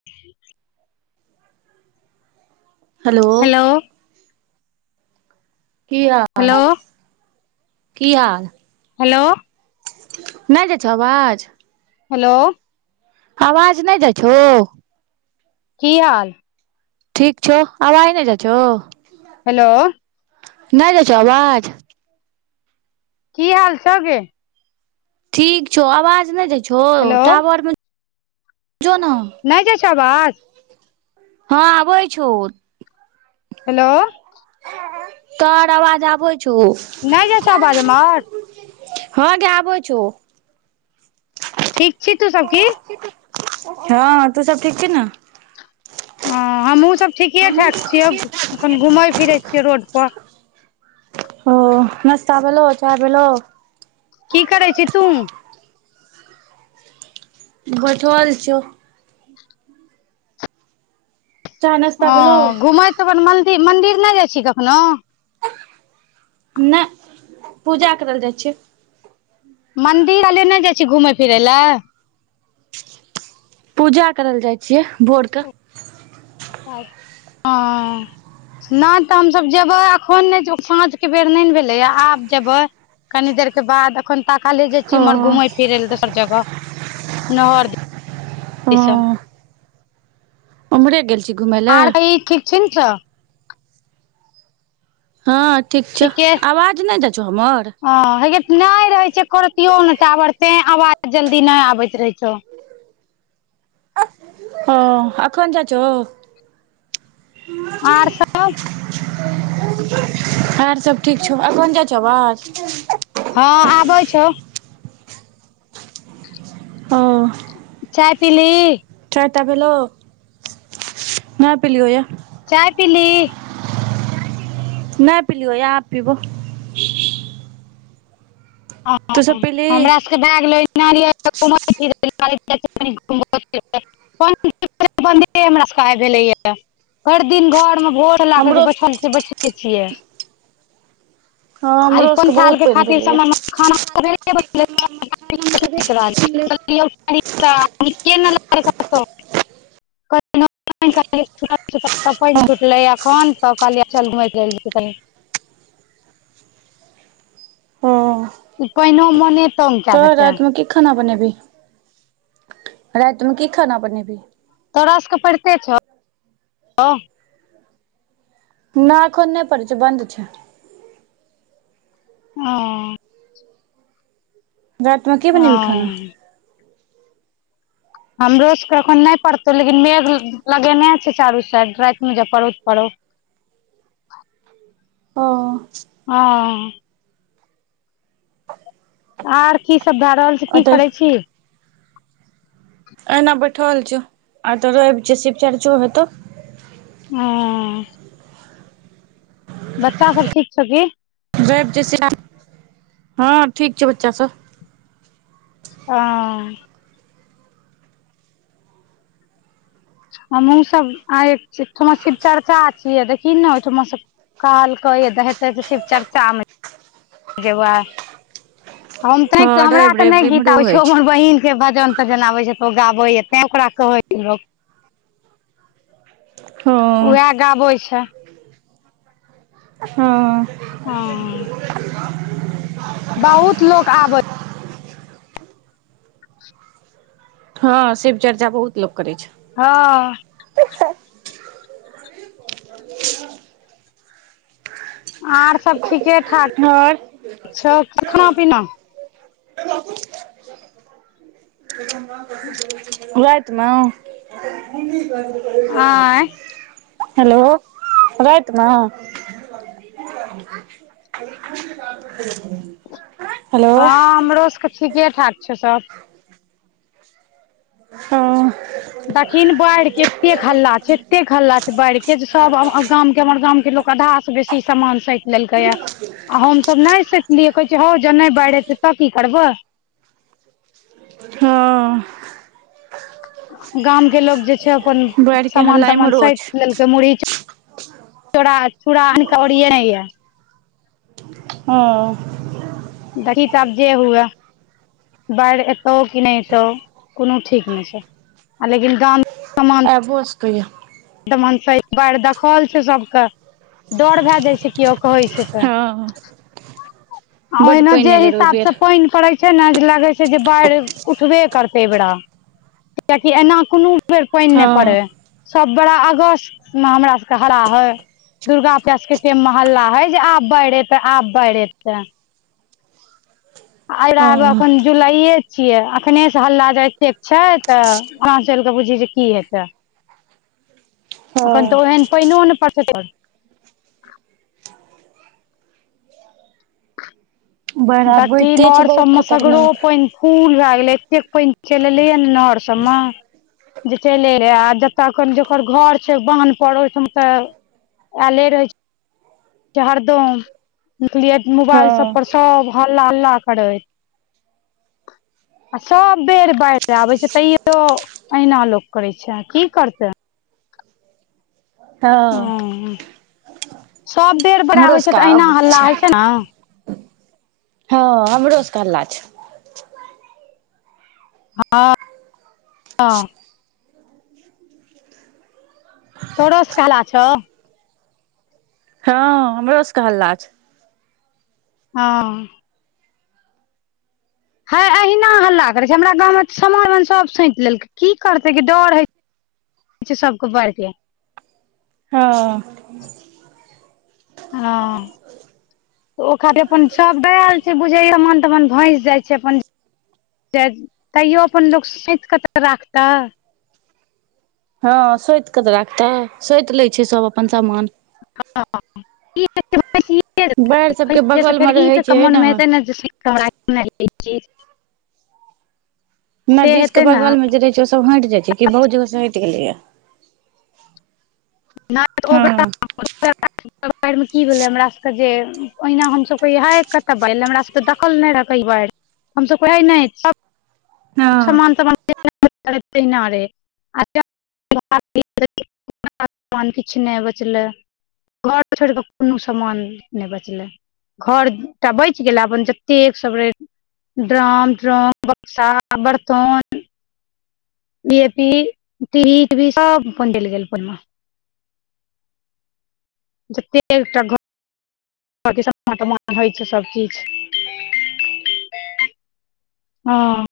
[inaudible] हलो hello की hello हाल की हाल हेलो। नहि जाे छ आवाज। हेलो। आवाज नहि दै छहो। की हाल। ठीक छौ, आब आइ नहि जाइ छौ। हेलो। नहि जाइ छ आवाज। की हाल छ गै। ठीक छौ, आवाज नहि दै छहो हेलो टाॉवरमे छौ ने। नहि जै तो आवाज। हँ आबै छौ। हेलो। तर आवाज आबै छौ। नहि जाइ छो आवाज हमर। हँ गै आबै छौ। ठीक छी तू सब की। हँ तू सब ठीक छै ने। ह हमहुँ सब ठीके ठाक छियैखन घुमए फिरे छियै रोड पर। ओ नस्ता बोलो चाय बोलो। की करै छी तू। बठ आर छौ। चाय नाश्ता ओ भेलौ घुमैत अपन मन्दिर नहि जाइ छी कखनो। नहि पूजा करल जाइ छि। मन्दिर अले नहि जाइ छी घुमय फिरै लए। पूजा करल जाइ छियै भोरके। ह। नहि तऽ हमसभ जेबै अखन नहि साँझ के बेर नहि ने भेलैए आब जेबै। कनी देर के बाद एखन ताकाले जाय छी ओ इमहर घुमय फिरै ल दोसर जगह नहर। हँ उम्हरे गेल छी घुमय लए आर कही ठीक छै ने छऽ। हँ ठीक छौ, ठीके आवाज नहि जै छहो हमर। हँ हे नहि रहै छै, करतियो ने टावर तै आवाज जल्दी नहि आबैत रहै छौ। ह आखन चाच। आर सब आर सब ठीक छौ, आ कोन जाइ छौ बात। हँ आबै छौ। ह। चाय पीली। चारटा भेलो नहि पेलियौ यऽ। चाय पीली। नहि पीलियौ आब पीबो। ह तू सब पीलही हमरा सब। भए गेल नरियल कनी जाछीयै घुमे फिरैला। रा भेले य हरि दिन घर में भोर। लाग हमरो बछल बछबे छियै। हँ आइ हमरो सबके अपन खैल बहुत के पानि खातिर भेलैया समय में। खाना। [unintelligible] [unintelligible] पइन छुटलै एखन तऽ कहलियै, चल घुमै लै छी कनि। ओ ई पैइनो मोने। तंग कए तऽ देतै राइत में कि खाना बनेबी, राइत में कि खाना बनेबी। तोरा सबके पइड़ते छौ, औ। नाय एखन नहि पड़ै छै, बन्द छै। औ। राइत में की बनेबी खाना। हमरोसके एखन नहि पड़तौ लेकिन मेघ। लगेने छै, चारू साइड राइत में जे पड़ौ तऽ पड़ौ। ओ। हँ। आर की सब भए रहल छै, अ की तऽ करै छी। एहिना बैठल छियौ, आय तऽ रैब छै शिव-चर्चो हेतौ। हँ। बच्चा सब ठीक छौ की। रैब जे शिव च, हँ ठीक छौ बच्चा सब। आ। हमहुँ सब आय, एकठमा शिव चर्चा छियै, देखी न ओहिठमा स। कहलक य हतैऽ शिवचर्चा में। जेबै, हम तैं हँ हमरा रवि तऽ रवि के नहि गीत इम्हरो आबै होइ छौ छै हमर बहिन। के भजन-तजन आबै छै तऽ ओ गाबैए, तैं ओकरा कहै छै लोक। हँ। गाबोइ छै। हँ। हँ। [inaudible] बहुत लोक आबै। हँ, शिवचर्चा बहुत लोक करै छै। हँ। आर सब ठीके-ठाक हँ छौ, खाना-पीना। [inaudible] राइत में। आँय हेलो, राइत में। [unintelligible] [unintelligible] हेलो हँ, हमरो सबके ठीके-ठाक छै सब। हँ दखिन बाइढ़ के एतेक हल्ला छै, एतेक हल्ला छै बाइढ़ के, जे सब अब गाम के हमर गाम के लोक। अधा सँ बेसी समान सैंत लेलकैय। आ हमसभ नहि सैंतलियै, कहै छियै हौ ज नहि बाइढ़ तऽ की करबऽ। हँ गाम के लोग जे छै अपन बाढ़ि के हल्ला समान-तमान इम्हरो सैत छै लेल। कय मुरही, चू चोड़ा, चूड़ा आनिकऽ ओरिएने ये। ओ। देखी तऽ आब जे हुए। बाइढ़ एतौ कि नै एतौ कुनो ठीक नै छैय लेकिन गाम आइबो सके ये। तऽ मन पइ बाइढ़ देखल छैय सबके डर भए जाइ छैय किओ कहै छैय ते हँ बड्ड ओहिना पानि जे एलै रौ एहि हिसाब बेर पैन पड़े छैय ने जे लागे छैय जे बाढ़ि उठबे करते ये बेड़ा कियकि एना कोनो एक बेर पाइन नहि हँ पड़े सब बड़ा अगस्त मे हमरा सबके हरा है दुर्गा पूजा स के टाइम मे हल्ला है जे आब बाइढ एतै आब बाइढ एतै। आब हँ एखन जुलाइए छियै अखने से हल्ला जा एते छै तऽ अगा चल कऽ बुझी जे की हेतै अखन हँ तऽ ओहेन पाइनो ने परसे त बाढ़ि आब बाकी बुझिते छै नओर बहुत सब मे सागरो खतरनाक पैन फूल भए गेले एतेक पैन चैल एले या ने नहर सब मे। जे चले रहे आ जतय कनि जकर घर छैय बान्ह पर ओहिठाम तऽ आले रहे छैय जे हरदम देख लिये हँ मोबाइल सब पर सब हल्ला हल्ला करै [unintelligible] आ सब बेर बाढ़ि आबे छैय तैयो अहिना लोक करे छै की करते। हँ ह सब बेर बादढ हमरो आबै सबके छैय तऽ अहिना हल्ला छै होइ छैय ने। हँ हमरो सबके हल्ला छैय। हँ। हँ। तोरो सऽ कऽ हाला छौय। हँ हमरो सऽ कऽ हल्ला छैय। हँ। हैय अहिना हल्ला करे छैय हमरा गाँव मे समान उमान सब सैत लेलकै की करतै गे डर हय से सबके बऽर के हँ। हँ। ओ खातिर अपन सब द आयल छैय बुझै मन तऽ मन भैस जाइ छैय अपन तैयो अपन लोक सईत कऽ तऽ राखता। हँ सोतिकऽ तऽ राखतै सोति लै छैय सब अपन समान। हँ। [unintelligible] फेर बाढ़ि सबके बगल मे ई रहै तऽ छै क मोनमे हेतै ने कमरा के नई ई चीज नदीश के हेतै ने बगल मे जे रहे छैय ओ सब हट जाय छैय की बहुत जगह से हटि गेले या नै [unintelligible] हँ बाढ़मे की भेलै हमर सभके जे ओहिना हमसभ कह हा कतऽ बढ़ हमरासके देखल नहि रहै एहि बाढ़ि। हमसब कही एने छैय। हँ समान तमान [unintelligible] [unintelligible] मान किछु नहि बचलै। घोर छोड़ि कऽ कोनो समान नहि बचलै। घरटा बच गेला अपन जतेक सब रे ड्रम ट्रम बक्सा आ बर्तन व ए पी टीवी सब फोन देल गेल फोनमे। जतेक एकटा घ [unintelligible] होइ छैय सभकीछ हँ।